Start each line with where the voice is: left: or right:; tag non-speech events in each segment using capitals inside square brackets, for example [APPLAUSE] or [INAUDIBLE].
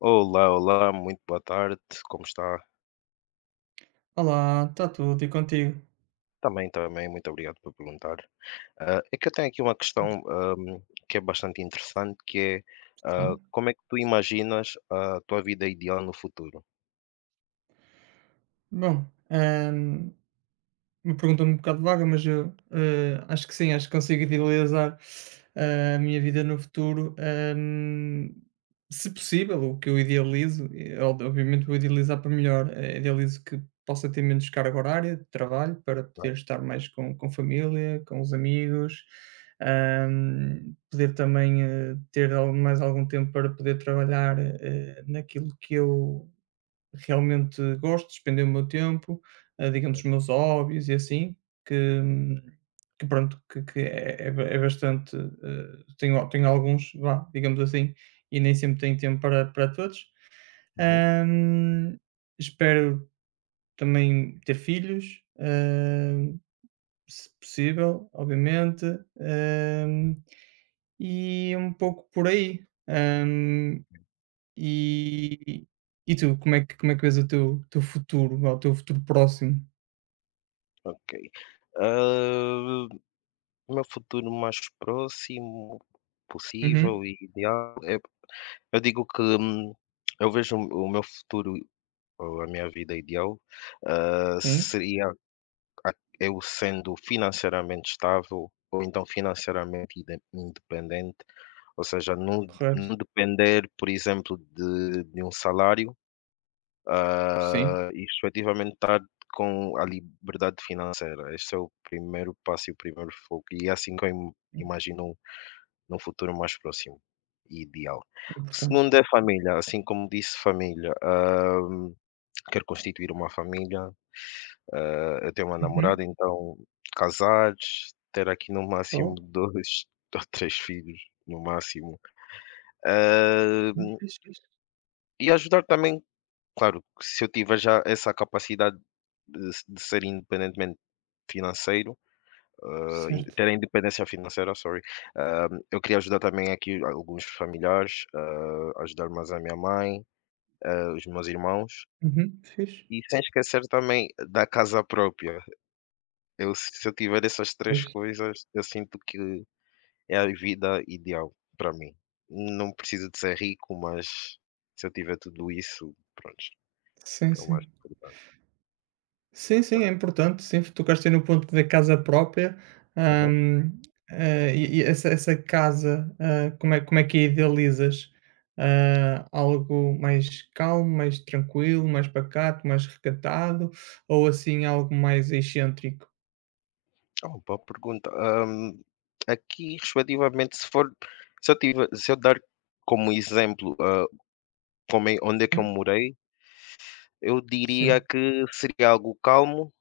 left: Olá, olá, muito boa tarde, como está?
right: Olá, está tudo e contigo?
left: Também, também, muito obrigado por perguntar. Ah, é que eu tenho aqui uma questão, que é bastante interessante, que é, ah,
right: Sim.
left: como é que tu imaginas a tua vida ideal no futuro?
right: Bom, ahm, uma pergunta um bocado vaga, mas eu acho que sim, acho que consigo idealizar a minha vida no futuro, se possível, o que eu idealizo, e, obviamente vou idealizar para melhor, idealizo que possa ter menos carga horária de trabalho para poder estar mais com família, com os amigos, poder também ter mais algum tempo para poder trabalhar naquilo que eu realmente gosto de despender o meu tempo, digamos, os meus hobbies e assim, que, hum, que pronto, que é, é ba- é bastante. Tenho, tenho alguns, vá, digamos assim, e nem sempre tenho tempo para todos.
left: Uhum.
right: Ahm, espero também ter filhos, se possível, obviamente. ahm, e um pouco por aí. Hum, e e tu, como é que vês o teu futuro, ou o teu futuro próximo?
left: Ok. Ah, o meu futuro mais próximo possível
right: Uhum,
left: e ideal é, eu digo que eu vejo o meu futuro, ou a minha vida ideal, ah,
right: sim,
left: seria a eu sendo financeiramente estável ou então financeiramente independente, ou seja, não
right: correto.
left: não depender, por exemplo, de um salário,
right: Sim,
left: ah, e efetivamente estar com a liberdade financeira. Este é o primeiro passo e o primeiro foco e é assim que eu im imagino num futuro mais próximo e ideal.
right: importante.
left: Segundo é família, assim como disse família, quero constituir uma família, eu tenho uma namorada,
right: Uhum.
left: então casados, ter aqui no máximo
right: Boa.
left: 2, [LAUGHS] ou 3 filhos, no máximo. Eh,
right: Não, fixe, fixe.
left: e ajudar também, claro, que se eu tiver já essa capacidade de ser independentemente financeiro, eh, in
right: Certo.
left: ter a independência financeira, sorry, eu queria ajudar também aqui alguns familiares, ajudar mais a minha mãe, os meus irmãos,
right: Uhum, fixe.
left: e sem esquecer também da casa própria. Eu Se eu tiver essas três
right: Pois.
left: coisas, eu sinto que é a vida ideal para mim. Não preciso de ser rico, mas se eu tiver tudo isso, pronto,
right: Sim,
left: é o mais
right: sim.
left: importante.
right: Sim, sim, é importante. Sim, tocaste aí no ponto da casa própria.
left: Uhum.
right: ahm, e essa casa, como é que a idealizas? Ah, algo mais calmo, mais tranquilo, mais pacato, mais recatado? Ou assim algo mais excêntrico?
left: É uma boa pergunta. Aqui, respectivamente, se for, se eu tiver, se eu dar como exemplo, ah, onde é que eu
right: Uhum,
left: morei, eu diria
right: sim,
left: que seria algo calmo,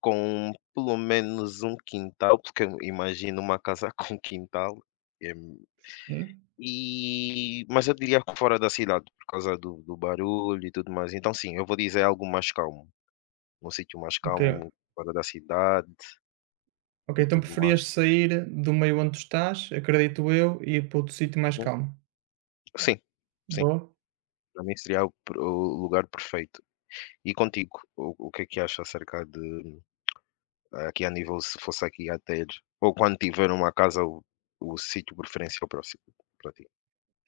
left: com pelo menos um quintal, porque eu imagino uma casa [LAUGHS] com quintal. é
right: sim.
left: E mas eu diria que fora da cidade, por causa do barulho e tudo mais. Então sim, eu vou dizer algo mais calmo, num sítio mais
right: Ok.
left: calmo, fora da cidade
right: Ok,
left: e
right: então
left: tudo mais.
right: preferias sair do meio onde tu estás, acredito eu, e ir para outro sítio mais
left: Uhum.
right: calmo.
left: Sim, sim,
right: Boa.
left: para mim seria o lugar perfeito. E contigo, o que é que achas acerca de aqui a nível se fosse aqui a ter ou quando tiver uma casa, o sítio preferencial próximo para ti?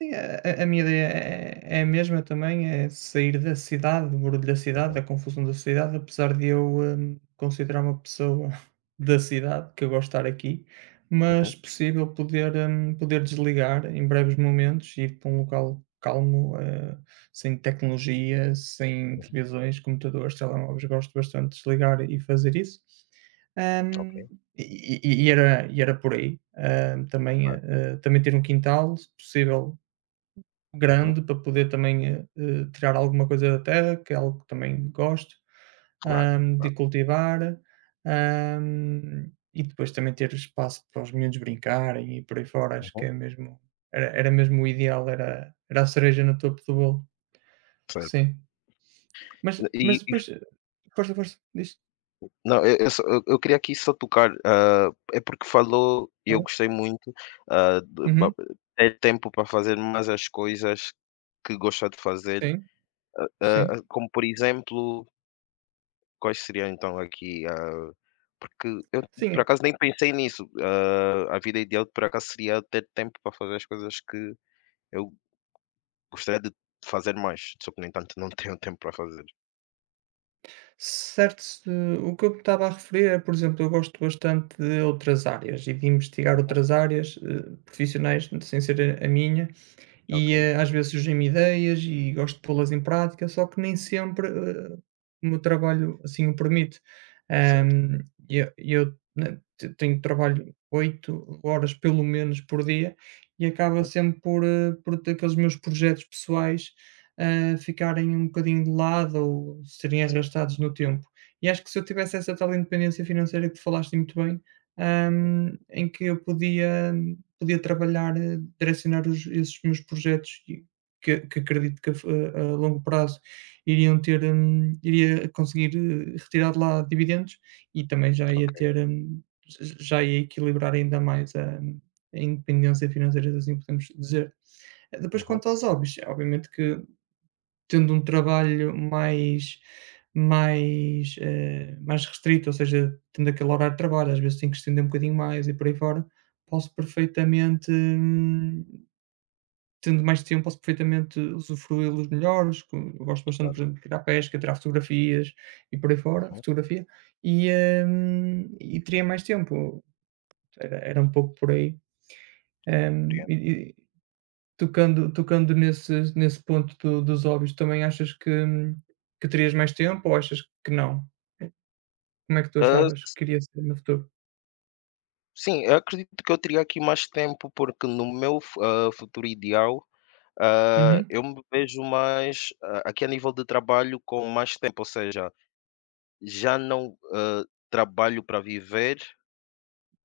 right: Sim, a minha ideia é a mesma também, é sair da cidade, do barulho da cidade, da
left: Uhum,
right: confusão da cidade, apesar de eu, considerar uma pessoa [LAUGHS] da cidade, que eu gosto de estar aqui, mas
left: uhum,
right: possível poder, poder desligar em breves momentos ir para um local calmo, sem tecnologia, sem
left: uhum.
right: televisões, computadores, telemóveis. Gosto bastante de desligar e fazer isso.
left: Ok,
right: Hum, e era por aí. Hum, também,
left: claro.
right: eh, também ter um quintal, se possível
left: Uhum,
right: grande para poder também, tirar alguma coisa da terra, que é algo que também gosto,
left: claro,
right: de
left: claro.
right: cultivar, e depois também ter espaço para os miúdos brincarem e por aí fora, acho que
left: Uhum,
right: é mesmo era mesmo o ideal, era a cereja no topo do bolo,
left: certo.
right: sim. Mas
left: E
right: depois força, força, diz.
left: Não, eu só eu queria aqui só tocar, ah, é porque falou e eu
right: Claro.
left: gostei muito, ah, de ba
right: Uhum,
left: ter tempo para fazer mais as coisas que gosta de fazer,
right: sim,
left: ah,
right: sim.
left: ah, como por exemplo, quais seriam então aqui, ah, porque eu por
right: Sim,
left: acaso nem pensei nisso, ah, a vida ideal por acaso seria ter tempo para fazer as coisas que eu gostaria de fazer mais, só que no entanto não [LAUGHS] tenho tempo para fazer.
right: certo, o que eu me estava a referir é, por exemplo, eu gosto bastante de outras áreas e de investigar
left: Uhum,
right: outras áreas profissionais, sem ser a minha,
left: ok,
right: e, às vezes surgem-me ideias e gosto de pô-las em prática, só que nem sempre, o meu trabalho assim o permite.
left: está certo.
right: Ahm, eu, né, te tenho trabalho 8 horas pelo menos por dia e acaba
left: Uhum,
right: sempre por ter aqueles meus projetos pessoais, ficarem um bocadinho de lado ou serem
left: certo,
right: arrastados no
left: compreendo.
right: tempo. E acho que se eu tivesse essa tal independência financeira que tu falaste muito bem,
left: Uhum,
right: em que eu podia trabalhar, direcionar os esses meus projetos e que acredito que a f a longo prazo iriam ter, iria conseguir, retirar de lá dividendos e também já ia
left: ok.
right: ter, j já ia equilibrar ainda mais a independência financeira, se assim podemos dizer. Depois
left: Uhum,
right: quanto aos hobbies, obviamente que tendo um trabalho mais restrito, ou seja, tendo aquele horário de trabalho, às vezes tenho que estender um bocadinho mais e por aí fora, posso perfeitamente, tendo mais tempo, posso perfeitamente usufruí-los melhores, co eu gosto bastante, por
left: claro.
right: exemplo, de ir à pesca, tirar fotografias e por aí fora,
left: Uhum,
right: fotografia, e, e teria mais tempo, era um pouco por aí. hum,
left: compreendo.
right: e Tocando tocando nesse ponto do dos hobbies, também achas que terias mais tempo ou achas que não? Como é que tu
left: Ah,
right: achavas que iria ser no futuro?
left: sim, eu acredito que eu teria aqui mais tempo, porque no meu ah, futuro ideal, ah,
right: Uhum,
left: eu me vejo mais ah, aqui a nível de trabalho com mais tempo, ou seja, já não ah, trabalho para viver,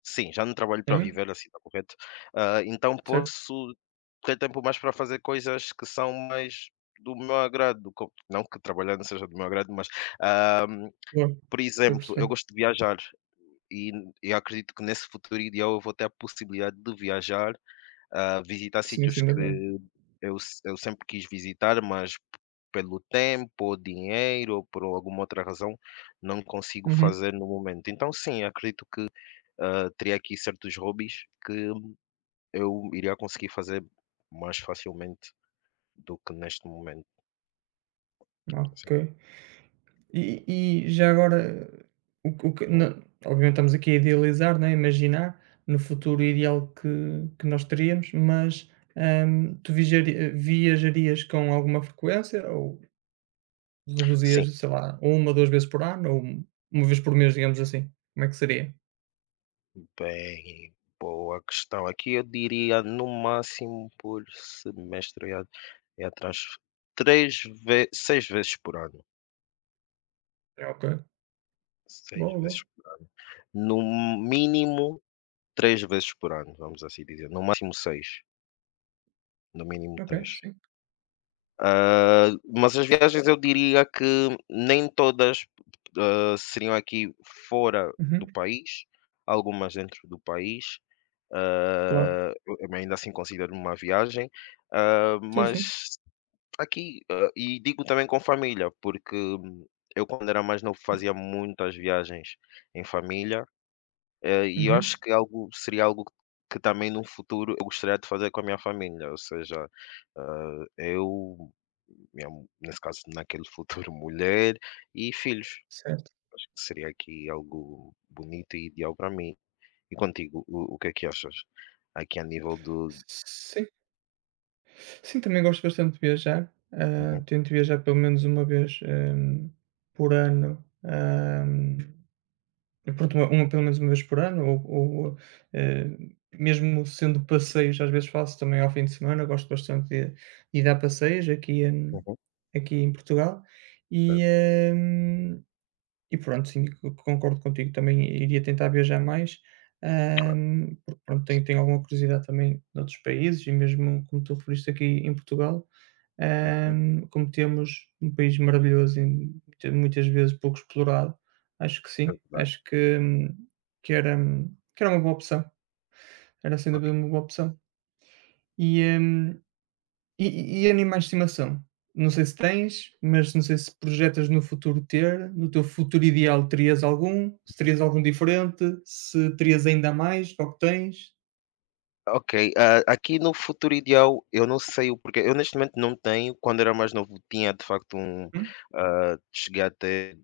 left: sim, já não trabalho para
right: sim,
left: viver, assim está correto. Ah, então
right: certo,
left: posso ter tempo mais para fazer coisas que são mais do meu agrado, não que trabalhar não seja do meu agrado, mas
right: boa.
left: por
right: Estou a
left: exemplo, eu
right: perceber.
left: gosto de viajar e eu acredito que nesse futuro ideal eu vou ter a possibilidade de viajar a visitar
right: Sim,
left: sítios
right: sem
left: que
right: dúvida.
left: eu se eu sempre quis visitar, mas p pelo tempo, ou dinheiro, ou por alguma outra razão, não consigo
right: Uhum,
left: fazer no momento. Então sim, acredito que, teria aqui certos hobbies que eu iria conseguir fazer mais facilmente do que neste momento,
right: ok.
left: assim.
right: E já agora, o que na
left: Uhum.
right: obviamente estamos aqui a idealizar, não é, imaginar no futuro ideal que nós teríamos, mas, tu vijaria viajarias com alguma frequência?
left: Sim,
right: Reduzias, sei lá, uma, 2 vezes por ano ou uma vez por mês, digamos assim. Como é que seria?
left: bem, boa questão. Aqui eu diria no máximo por semestre é a é atrás 3 ve 6 vezes por ano,
right: É, ok.
left: 6
right: Boa,
left: vezes
right: boa.
left: no mínimo 3 vezes por ano, vamos assim dizer, no máximo 6, no mínimo
right: Ok,
left: 3.
right: sim.
left: Ah, mas as viagens eu diria que nem todas, ah, seriam aqui fora do
right: Uhum,
left: país, algumas dentro do país,
right: claro.
left: ah, eu ainda assim considero uma viagem, ah,
right: Sim, sim.
left: mas aqui, ah, e digo também com família, porque eu quando era mais novo fazia muitas viagens em família. E eu
right: Uhum,
left: acho que algo seria algo que também no futuro eu gostaria de fazer com a minha família, ou seja, ah, eu, nesse caso, naquele futuro, [LAUGHS] mulher e filhos.
right: certo.
left: Acho que seria aqui algo bonito e ideal para mim. E contigo, o que é que achas? Aqui a nível do.
right: Sim. Sim, também gosto bastante de viajar. Ah,
left: Uhum,
right: tento viajar pelo menos uma vez, por ano. E pronto, uma pelo menos uma vez por ano ou, eh, mesmo sendo passeios, às vezes faço também ao fim de semana, gosto bastante de dar passeios aqui em
left: uhum,
right: aqui em Portugal e,
left: certo,
right: hum e pronto, sim, co concordo contigo, também iria tentar viajar mais,
left: claro.
right: porque pronto, tenho alguma curiosidade também noutros países e mesmo como tu referiste aqui em Portugal,
left: Uhum,
right: como temos um país maravilhoso e muitas vezes pouco explorado, acho que
left: é
right: sim,
left: verdade.
right: acho que era uma boa opção, era sem dúvida uma boa opção. E, hum e animais de estimação? Não sei se tens, mas não sei se projetas no futuro ter, no teu futuro ideal terias algum? Se terias algum diferente? Se terias ainda mais que tens?
left: Ok, ah, aqui no futuro ideal, eu não sei o porquê. Eu neste momento não tenho. Quando era mais novo, tinha de facto um.
right: Hum?
left: Ah, cheguei a ter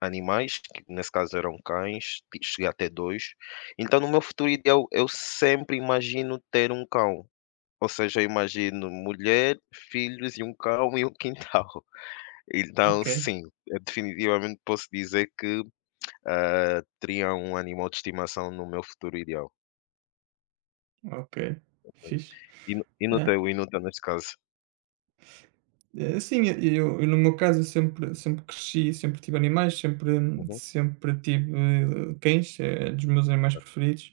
left: animais, que nesse caso eram cães, cheguei a ter dois. Então, no meu futuro ideal, eu sempre imagino ter um cão. Ou seja, eu imagino mulher, filhos e um cão e um quintal. [LAUGHS] Então,
right: Ok,
left: sim, eu definitivamente posso dizer que ah, teria um animal de estimação no meu futuro ideal.
right: ok, fixe. É.
left: E no teu, neste caso.
right: Sim, eu no meu caso eu sempre cresci, sempre tive animais,
left: Uhum.
right: sempre tive cães, é dos meus animais preferidos.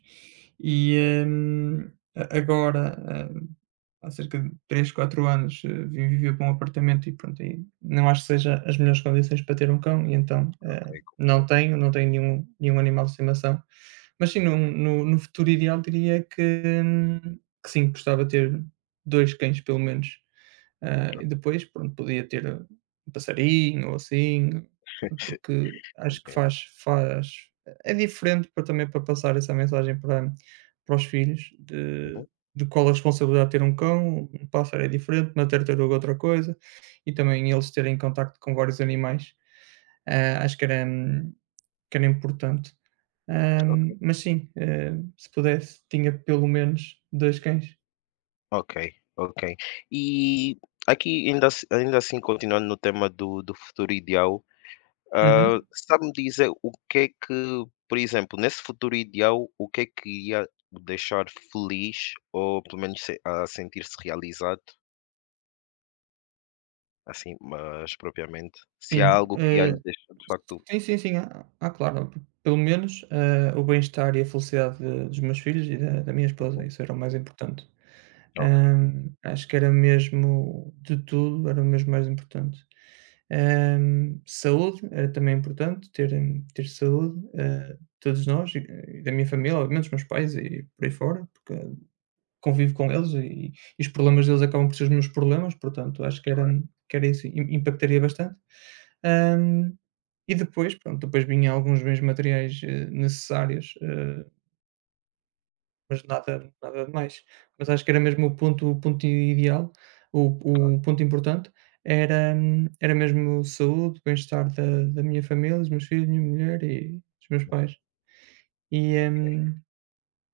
right: E agora, eh, há cerca de 3 4 anos, vim viver para um apartamento e pronto, e não acho que seja as melhores condições para ter um cão, e então
left: Ok,
right: não
left: compreendo.
right: tenho, não tenho nenhum, nenhum animal de estimação. Mas sim, no futuro ideal diria hum, que sim, gostava de ter 2 cães pelo menos. Ah, e depois, pronto, podia ter um passarinho ou assim, pronto,
left: [LAUGHS]
right: porque acho que
left: Compreendo.
right: faz é diferente para também para passar essa mensagem para os filhos de
left: Uhum.
right: de qual a responsabilidade de ter um cão, um pássaro é diferente, uma tartaruga é outra coisa, e também eles terem contacto com vários animais. Ah, acho que era importante. Ah, mas sim, se pudesse, tinha pelo menos 2 cães.
left: Ok, ok. E aqui ainda assim continuando no tema do futuro ideal, ah,
right: Uhum,
left: sabe-me dizer o que é que, por exemplo, nesse futuro ideal, o que é que iria o deixar feliz ou pelo menos se a sentir-se realizado, assim, mas propriamente, se há
right: sim.
left: algo que ia lhe deixar de facto
right: Sim, sim, sim. Ah, claro, pelo menos, o bem-estar e a felicidade de dos meus filhos e da minha esposa,
left: uhum,
right: isso era o mais importante.
left: ok,
right: Acho que era mesmo de tudo, era mesmo mais importante. Saúde era também importante, ter saúde, todos nós e da minha família, obviamente, os meus pais e por aí fora, porque convivo com eles e os problemas deles acabam por ser os meus problemas, portanto, acho que era
left: claro,
right: que era isso, im impactaria bastante. Hã, e depois, pronto, depois vinha alguns bens materiais, necessários, mas nada nada de mais. Mas acho que era mesmo o ponto ideal, o
left: claro,
right: o ponto importante era mesmo saúde, bem-estar da minha família, dos meus filhos, da minha mulher e dos meus pais. E,
left: ok.
right: hum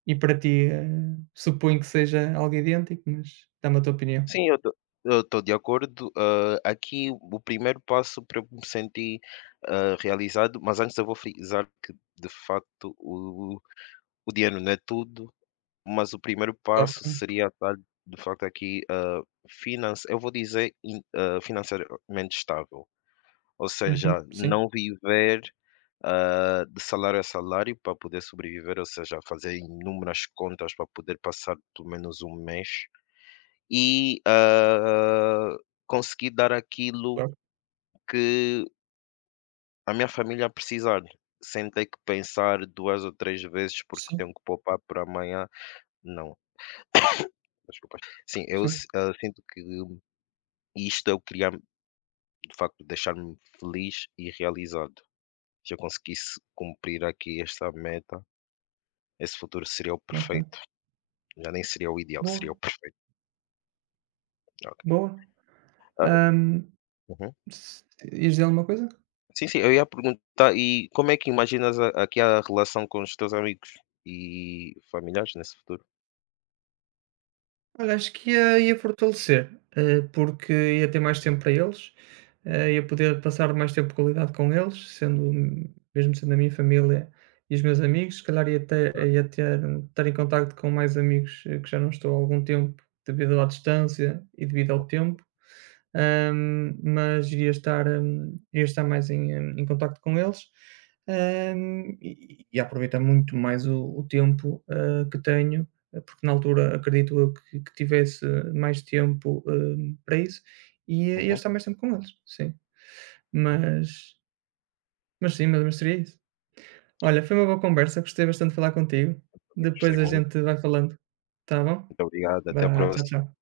right: e para ti, suponho que seja algo idêntico, mas dá-me a tua opinião.
left: Sim, eu tô de acordo. Ah, aqui o primeiro passo para eu me sentir, ah, realizado, mas antes eu vou frisar que de facto o dinheiro não é tudo, mas o primeiro
right: Claro
left: passo
right: que não.
left: seria estar de facto aqui, ah, finance eu vou dizer financeiramente estável, ou
right: Uhum.
left: seja,
right: Sim,
left: não viver, ah, de salário a salário para poder sobreviver, ou seja, fazer inúmeras contas para poder passar pelo menos um mês e, ah, conseguir dar aquilo
right: claro.
left: que a minha família precisar, sem ter que pensar 2 ou 3 vezes porque
right: Sim,
left: tenho que poupar para amanhã. Não, desculpa. Sim, eu
right: sim.
left: si ah, sinto que isto eu o de facto, deixar-me feliz e realizado. Se eu conseguisse cumprir aqui esta meta, esse futuro seria o
right: Ok.
left: perfeito, já nem seria o ideal,
right: Boa,
left: seria o perfeito. Ok.
right: boa.
left: Ah,
right: Ahm,
left: uhum.
right: s Ias dizer alguma coisa?
left: Sim, sim, eu ia perguntar, e como é que imaginas a aqui a relação com os teus amigos e familiares nesse futuro?
right: Olha, acho que ia fortalecer, porque ia ter mais tempo para eles,
left: Uhum.
right: ia poder passar mais tempo de qualidade com eles, sendo mesmo sendo a minha família e os meus amigos, se calhar ia ter estar em contacto com mais amigos, que já não estou há algum tempo devido à distância e devido ao tempo, mas iria estar mais em contacto com eles, e aproveitar muito mais o tempo, que tenho porque na altura acredito eu que tivesse mais tempo, para isso, e ia
left: Uhum.
right: estar mais tempo com eles, sim. Mas mas sim, mas seria isso.
left: Ok,
right: Olha, foi uma boa conversa, gostei bastante de falar contigo, depois
left: gostei
right: a
left: muito.
right: gente vai falando, está bom?
left: Muito obrigado, até a
right: Vá, tchau,
left: próxima.
right: tchau.